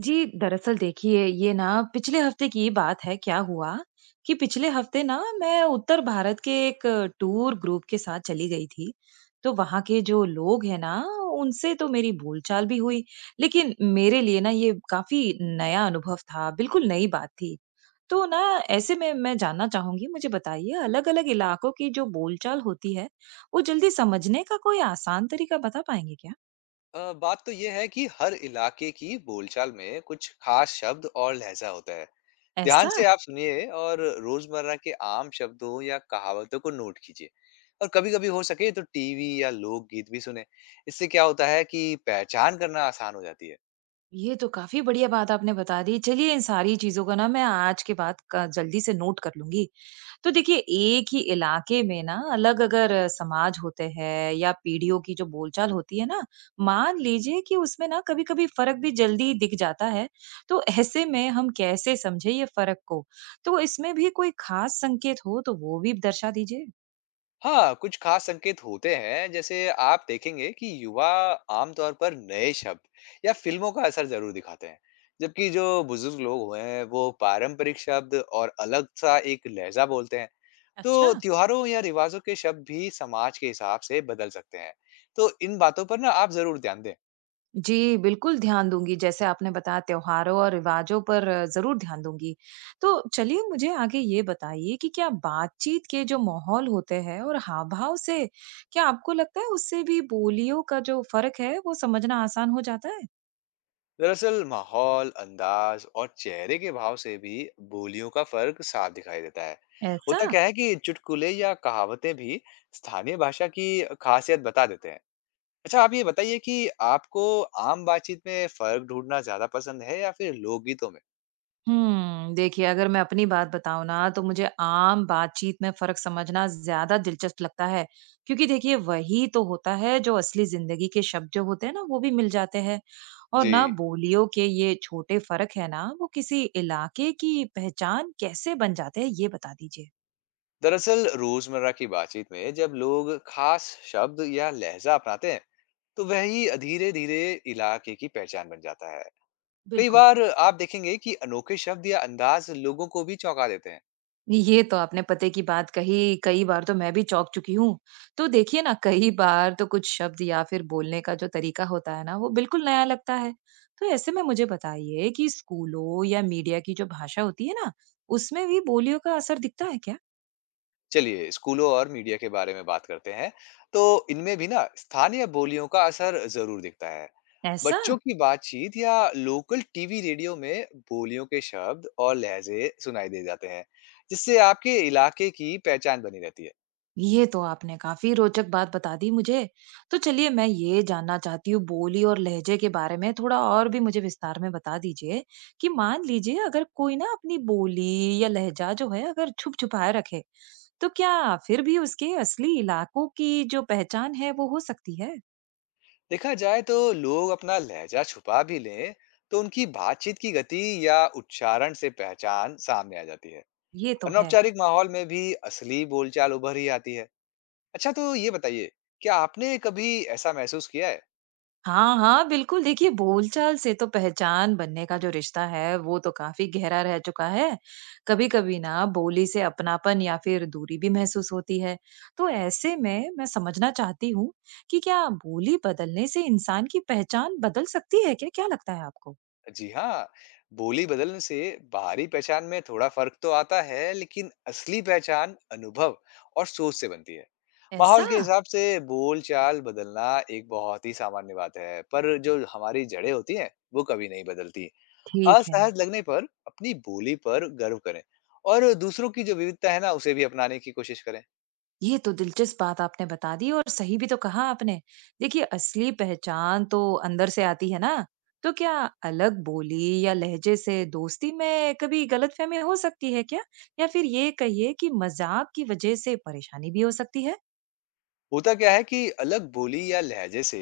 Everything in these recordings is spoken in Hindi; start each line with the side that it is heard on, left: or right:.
right: जी, दरअसल देखिए ये ना पिछले हफ्ते की बात है, क्या हुआ कि पिछले हफ्ते ना मैं उत्तर भारत के एक टूर ग्रुप के साथ चली गई थी। तो वहाँ के जो लोग हैं ना, उनसे तो मेरी बोलचाल भी हुई, लेकिन मेरे लिए ना ये काफ़ी नया अनुभव था, बिल्कुल नई बात थी। तो ना ऐसे में मैं जानना चाहूँगी, मुझे बताइए अलग-अलग इलाकों की जो बोलचाल होती है, वो जल्दी समझने का कोई आसान तरीका बता पाएँगे क्या?
left: बात तो ये है कि हर इलाके की बोलचाल में कुछ खास शब्द और लहजा होता है। ध्यान
right: ऐसा?
left: से आप सुनिए और रोजमर्रा के आम शब्दों या कहावतों को नोट कीजिए। और कभी-कभी हो सके तो टीवी या लोकगीत भी सुने। इससे क्या होता है कि पहचान करना आसान हो जाती है।
right: ये तो काफ़ी बढ़िया बात आपने बता दी। चलिए इन सारी चीज़ों को ना मैं आज के बाद क जल्दी से नोट कर लूँगी। तो देखिए एक ही इलाके में ना अलग अगर समाज होते हैं या पीढ़ियों की जो बोलचाल होती है ना, मान लीजिए कि उसमें ना कभी-कभी फ़र्क भी जल्दी दिख जाता है। तो ऐसे में हम कैसे समझें ये फ़र्क को? तो इसमें भी कोई ख़ास संकेत हो तो वो भी दर्शा दीजिए।
left: हाँ, कुछ खास संकेत होते हैं जैसे आप देखेंगे कि युवा आमतौर पर नए शब्द या फिल्मों का असर जरूर दिखाते हैं। जबकि जो बुजुर्ग लोग हुए हैं वो पारंपरिक शब्द और अलग सा एक लहजा बोलते हैं।
right: अच्छा।
left: तो त्योहारों या रिवाजों के शब्द भी समाज के हिसाब से बदल सकते हैं, तो इन बातों पर ना आप जरूर ध्यान दें।
right: जी, बिल्कुल ध्यान दूँगी। जैसे आपने बताया त्योहारों और रिवाज़ों पर ज़रूर ध्यान दूँगी। तो चलिए मुझे आगे ये बताइए कि क्या बातचीत के जो माहौल होते हैं और हाव-भाव से क्या आपको लगता है उससे भी बोलियों का जो फ़र्क है वो समझना आसान हो जाता है?
left: दरअसल माहौल, अंदाज और चेहरे के भाव से भी बोलियों का फर्क साफ दिखाई देता है।
right: ऐसा?
left: होता क्या है कि चुटकुले या कहावतें भी स्थानीय भाषा की खासियत बता देते हैं। अच्छा, आप ये बताइए कि आपको आम बातचीत में फर्क ढूंढना ज्यादा पसंद है या फिर लोकगीतों में।
right: देखिए अगर मैं अपनी बात बताऊँ ना तो मुझे आम बातचीत में फ़र्क समझना ज़्यादा दिलचस्प लगता है। क्योंकि देखिए वही तो होता है जो असली ज़िंदगी के शब्द जो होते हैं ना वो भी मिल जाते हैं। और
left: जी,
right: ना बोलियों के ये छोटे फ़र्क है ना वो किसी इलाके की पहचान कैसे बन जाते हैं ये बता दीजिए?
left: दरअसल रोजमर्रा की बातचीत में जब लोग खास शब्द या लहजा अपनाते हैं, तो वही धीरे-धीरे इलाके की पहचान बन जाता है। कई
right: बिल्कुल।
left: बार आप देखेंगे कि अनोखे शब्द या अंदाज़ लोगों को भी चौंका देते हैं।
right: ये तो आपने पते की बात कही, कई बार तो मैं भी चौंक चुकी हूँ। तो देखिए ना, कई बार तो कुछ शब्द या फिर बोलने का जो तरीका होता है ना, वो बिल्कुल नया लगता है। तो ऐसे में मुझे बताइए कि स्कूलों या मीडिया की जो भाषा होती है ना, उसमें भी बोलियों का असर दिखता है क्या?
left: चलिए, स्कूलों और मीडिया के बारे में बात करते हैं। तो इनमें भी ना स्थानीय बोलियों का असर ज़रूर दिखता है।
right: ऐसा?
left: बच्चों की बातचीत या लोकल टीवी, रेडियो में बोलियों के शब्द और लहज़े सुनाई दे जाते हैं, जिससे आपके इलाके की पहचान बनी रहती है।
right: ये तो आपने काफी रोचक बात बता दी मुझे। तो चलिए मैं ये जानना चाहती हूँ बोली और लहजे के बारे में थोड़ा और भी मुझे विस्तार में बता दीजिए कि मान लीजिए अगर कोई ना अपनी बोली या लहजा जो है अगर छुप-छुपाए रखे, तो क्या फिर भी उसके असली इलाकों की जो पहचान है वो हो सकती है?
left: देखा जाए तो लोग अपना लहजा छुपा भी लें तो उनकी बातचीत की गति या उच्चारण से पहचान सामने आ जाती है।
right: ये तो है।
left: अनौपचारिक माहौल में भी असली बोलचाल उभर ही आती है। अच्छा, तो ये बताइए, क्या आपने कभी ऐसा महसूस किया है?
right: हाँ, हाँ, बिल्कुल देखिए बोलचाल से तो पहचान बनने का जो रिश्ता है वो तो काफ़ी गहरा रह चुका है। कभी-कभी ना बोली से अपनापन या फ़िर दूरी भी महसूस होती है। तो ऐसे में मैं समझना चाहती हूँ कि क्या बोली बदलने से इंसान की पहचान बदल सकती है क्या? क्या लगता है आपको?
left: जी हाँ, बोली बदलने से बाहरी पहचान में थोड़ा फर्क तो आता है, लेकिन असली पहचान अनुभव और सोच से बनती है।
right: ऐसा?
left: माहौल के हिसाब से बोलचाल बदलना एक बहुत ही सामान्य बात है, पर जो हमारी जड़ें होती हैं वो कभी नहीं बदलती।
right: ठीक है।
left: असहज लगने पर अपनी बोली पर गर्व करें और दूसरों की जो विविधता है ना उसे भी अपनाने की कोशिश करें।
right: ये तो दिलचस्प बात आपने बता दी और सही भी तो कहा आपने। देखिए असली पहचान तो अंदर से आती है ना, तो क्या अलग बोली या लहजे से दोस्ती में कभी गलतफहमी हो सकती है क्या? या फिर ये कहिए कि मज़ाक की वज़ह से परेशानी भी हो सकती है?
left: होता क्या है कि अलग बोली या लहजे से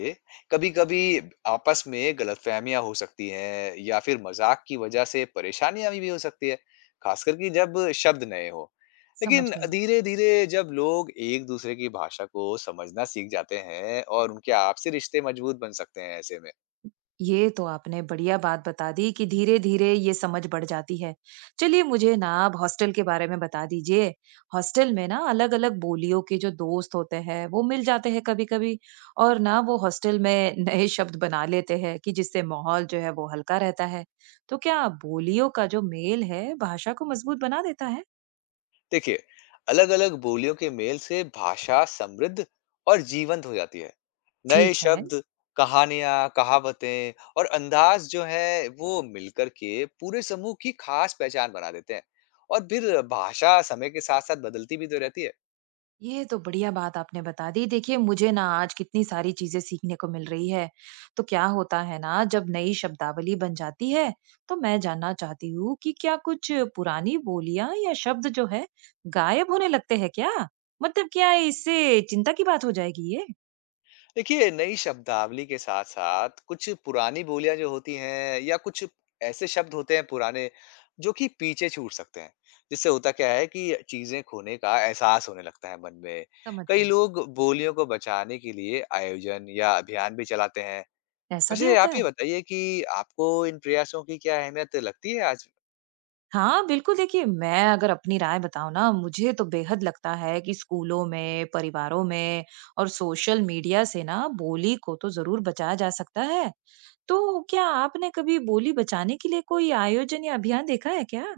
left: कभी कभी आपस में गलतफहमियां हो सकती हैं या फिर मजाक की वजह से परेशानियां भी हो सकती है, खासकर कि जब शब्द नए हो।
right: समझ
left: लेकिन
right: गई।
left: धीरे धीरे जब लोग एक दूसरे की भाषा को समझना सीख जाते हैं और उनके आपसी रिश्ते मजबूत बन सकते हैं ऐसे में।
right: ये तो आपने बढ़िया बात बता दी कि धीरे धीरे ये समझ बढ़ जाती है। चलिए मुझे ना आप हॉस्टल के बारे में बता दीजिए। हॉस्टल में ना अलग अलग बोलियों के जो दोस्त होते हैं वो मिल जाते हैं कभी कभी और ना वो हॉस्टल में नए शब्द बना लेते हैं कि जिससे माहौल जो है वो हल्का रहता है। तो क्या बोलियों का जो मेल है भाषा को मजबूत बना देता है?
left: देखिए, अलग-अलग बोलियों के मेल से भाषा समृद्ध और जीवंत हो जाती है। नए
right: ठीक है।
left: शब्द, कहानियां, कहावतें और अंदाज जो है वो मिलकर के पूरे समूह की खास पहचान बना देते हैं। और फिर भाषा समय के साथ साथ बदलती भी तो रहती है।
right: ये तो बढ़िया बात आपने बता दी। देखिए मुझे ना आज कितनी सारी चीजें सीखने को मिल रही है। तो क्या होता है ना जब नई शब्दावली बन जाती है तो मैं जानना चाहती हूँ कि क्या कुछ पुरानी बोलियां या शब्द जो है गायब होने लगते हैं क्या? मतलब क्या इससे चिंता की बात हो जाएगी ये?
left: देखिए, नई शब्दावली के साथ-साथ कुछ पुरानी बोलियाँ जो होती हैं या कुछ ऐसे शब्द होते हैं पुराने, जो कि पीछे छूट सकते हैं। जिससे होता क्या है कि चीज़ें खोने का एहसास होने लगता है मन में।
right: समझ
left: कई
right: गई।
left: लोग बोलियों को बचाने के लिए आयोजन या अभियान भी चलाते हैं।
right: ऐसा भी
left: वैसे आप
right: होता
left: ये
right: है?
left: बताइए कि आपको इन प्रयासों की क्या अहमियत लगती है आज?
right: हाँ, बिल्कुल देखिए, मैं अगर अपनी राय बताऊँ ना, मुझे तो बेहद लगता है कि स्कूलों में, परिवारों में और सोशल मीडिया से ना बोली को तो ज़रूर बचाया जा सकता है। तो क्या आपने कभी बोली बचाने के लिए कोई आयोजन या अभियान देखा है क्या?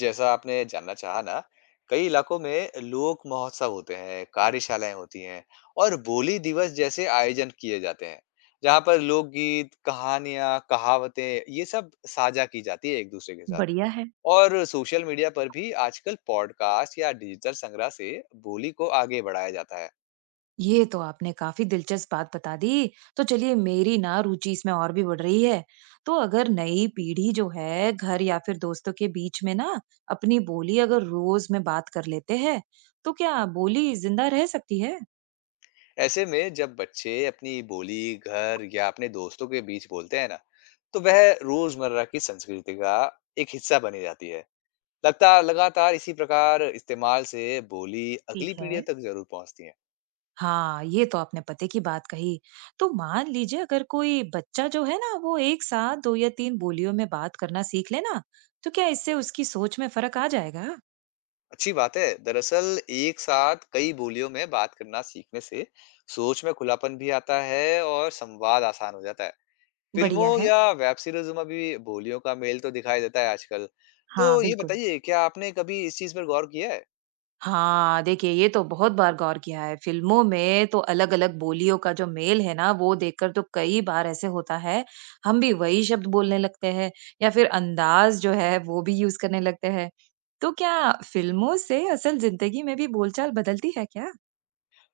left: जैसा आपने जानना चाहा ना, कई इलाकों में लोक महोत्सव होते हैं, कार्यशालाएँ होती हैं और बोली दिवस जैसे आयोजन किए जाते हैं, जहाँ पर लोकगीत, कहानियाँ, कहावतें ये सब साझा की जाती है एक-दूसरे के साथ।
right: बढ़िया है।
left: और सोशल मीडिया पर भी आजकल पॉडकास्ट या डिजिटल संग्रह से बोली को आगे बढ़ाया जाता है।
right: ये तो आपने काफी दिलचस्प बात बता दी। तो चलिए मेरी ना रुचि इसमें और भी बढ़ रही है। तो अगर नई पीढ़ी जो है घर या फिर दोस्तों के बीच में ना अपनी बोली अगर रोज में बात कर लेते हैं तो क्या बोली जिंदा रह सकती है?
left: ऐसे में जब बच्चे अपनी बोली घर या अपने दोस्तों के बीच बोलते हैं ना, तो वह रोज़मर्रा की संस्कृति का एक हिस्सा बनी जाती है। लगता लगातार इसी प्रकार इस्तेमाल से बोली
right: ठीक
left: अगली पीढ़ियों
right: है।
left: तक ज़रूर पहुँचती है।
right: हाँ, ये तो आपने पते की बात कही। तो मान लीजिए अगर कोई बच्चा जो है ना वो एक साथ दो या तीन बोलियों में बात करना सीख लेना तो क्या इससे उसकी सोच में फर्क आ जाएगा?
left: अच्छी बात है। दरअसल एक साथ कई बोलियों में बात करना सीखने से सोच में खुलापन भी आता है और संवाद आसान हो जाता है। फ़िल्मों
right: बढ़िया है।
left: या वेब सीरीज़ में भी बोलियों का मेल तो दिखाई देता है आजकल। तो
right: हाँ,
left: ये
right: बिल्कुल।
left: बताइए, क्या आपने कभी इस चीज़ पर गौर किया है?
right: हाँ, देखिए ये तो बहुत बार गौर किया है। फ़िल्मों में तो अलग-अलग बोलियों का जो मेल है ना, वो देखकर तो कई बार ऐसे होता है, हम भी वही शब्द बोलने लगते हैं या फिर अंदाज़ जो है वो भी यूज़ करने लगते हैं। तो क्या फ़िल्मों से असल ज़िंदगी में भी बोलचाल बदलती है क्या?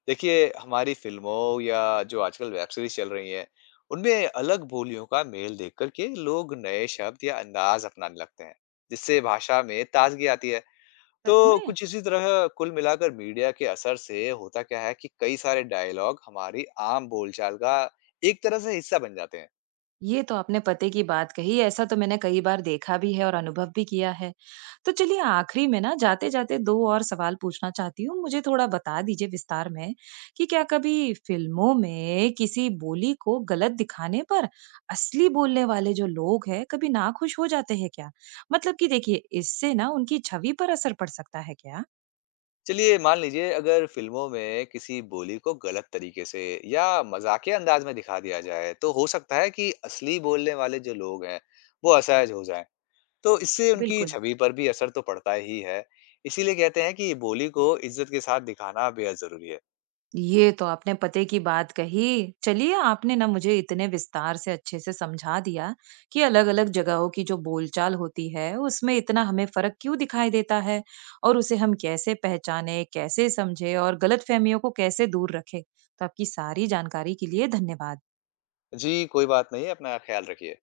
left: देखिए, हमारी फिल्मों या जो आजकल वेब सीरीज चल रही हैं उनमें अलग बोलियों का मेल देख करके लोग नए शब्द या अंदाज अपनाने लगते हैं, जिससे भाषा में ताजगी आती है। तो
right: सच में?
left: कुछ इसी तरह कुल मिलाकर मीडिया के असर से होता क्या है कि कई सारे डायलॉग हमारी आम बोलचाल का एक तरह से हिस्सा बन जाते हैं।
right: ये तो आपने पते की बात कही, ऐसा तो मैंने कई बार देखा भी है और अनुभव भी किया है। तो चलिए आखिरी में ना जाते-जाते 2 और सवाल पूछना चाहती हूँ, मुझे थोड़ा बता दीजिए विस्तार में कि क्या कभी फ़िल्मों में किसी बोली को गलत दिखाने पर असली बोलने वाले जो लोग हैं, कभी नाखुश हो जाते हैं क्या? मतलब कि देखिए, इससे ना उनकी छवि पर असर पड़ सकता है क्या?
left: चलिए, मान लीजिए अगर फिल्मों में किसी बोली को गलत तरीके से या मजाकिया अंदाज में दिखा दिया जाए तो हो सकता है कि असली बोलने वाले जो लोग हैं वो असहज हो जाएं, तो इससे उनकी
right: बिल्कुल।
left: छवि पर भी असर तो पड़ता ही है। इसीलिए कहते हैं कि बोली को इज़्ज़त के साथ दिखाना बेहद ज़रूरी है।
right: ये तो आपने पते की बात कही। चलिए, आपने ना मुझे इतने विस्तार से अच्छे से समझा दिया कि अलग-अलग जगहों की जो बोलचाल होती है, उसमें इतना हमें फ़र्क क्यों दिखाई देता है और उसे हम कैसे पहचानें, कैसे समझें और गलतफ़हमियों को कैसे दूर रखें। तो आपकी सारी जानकारी के लिए धन्यवाद।
left: जी, कोई बात नहीं, अपना ख़्याल रखिए।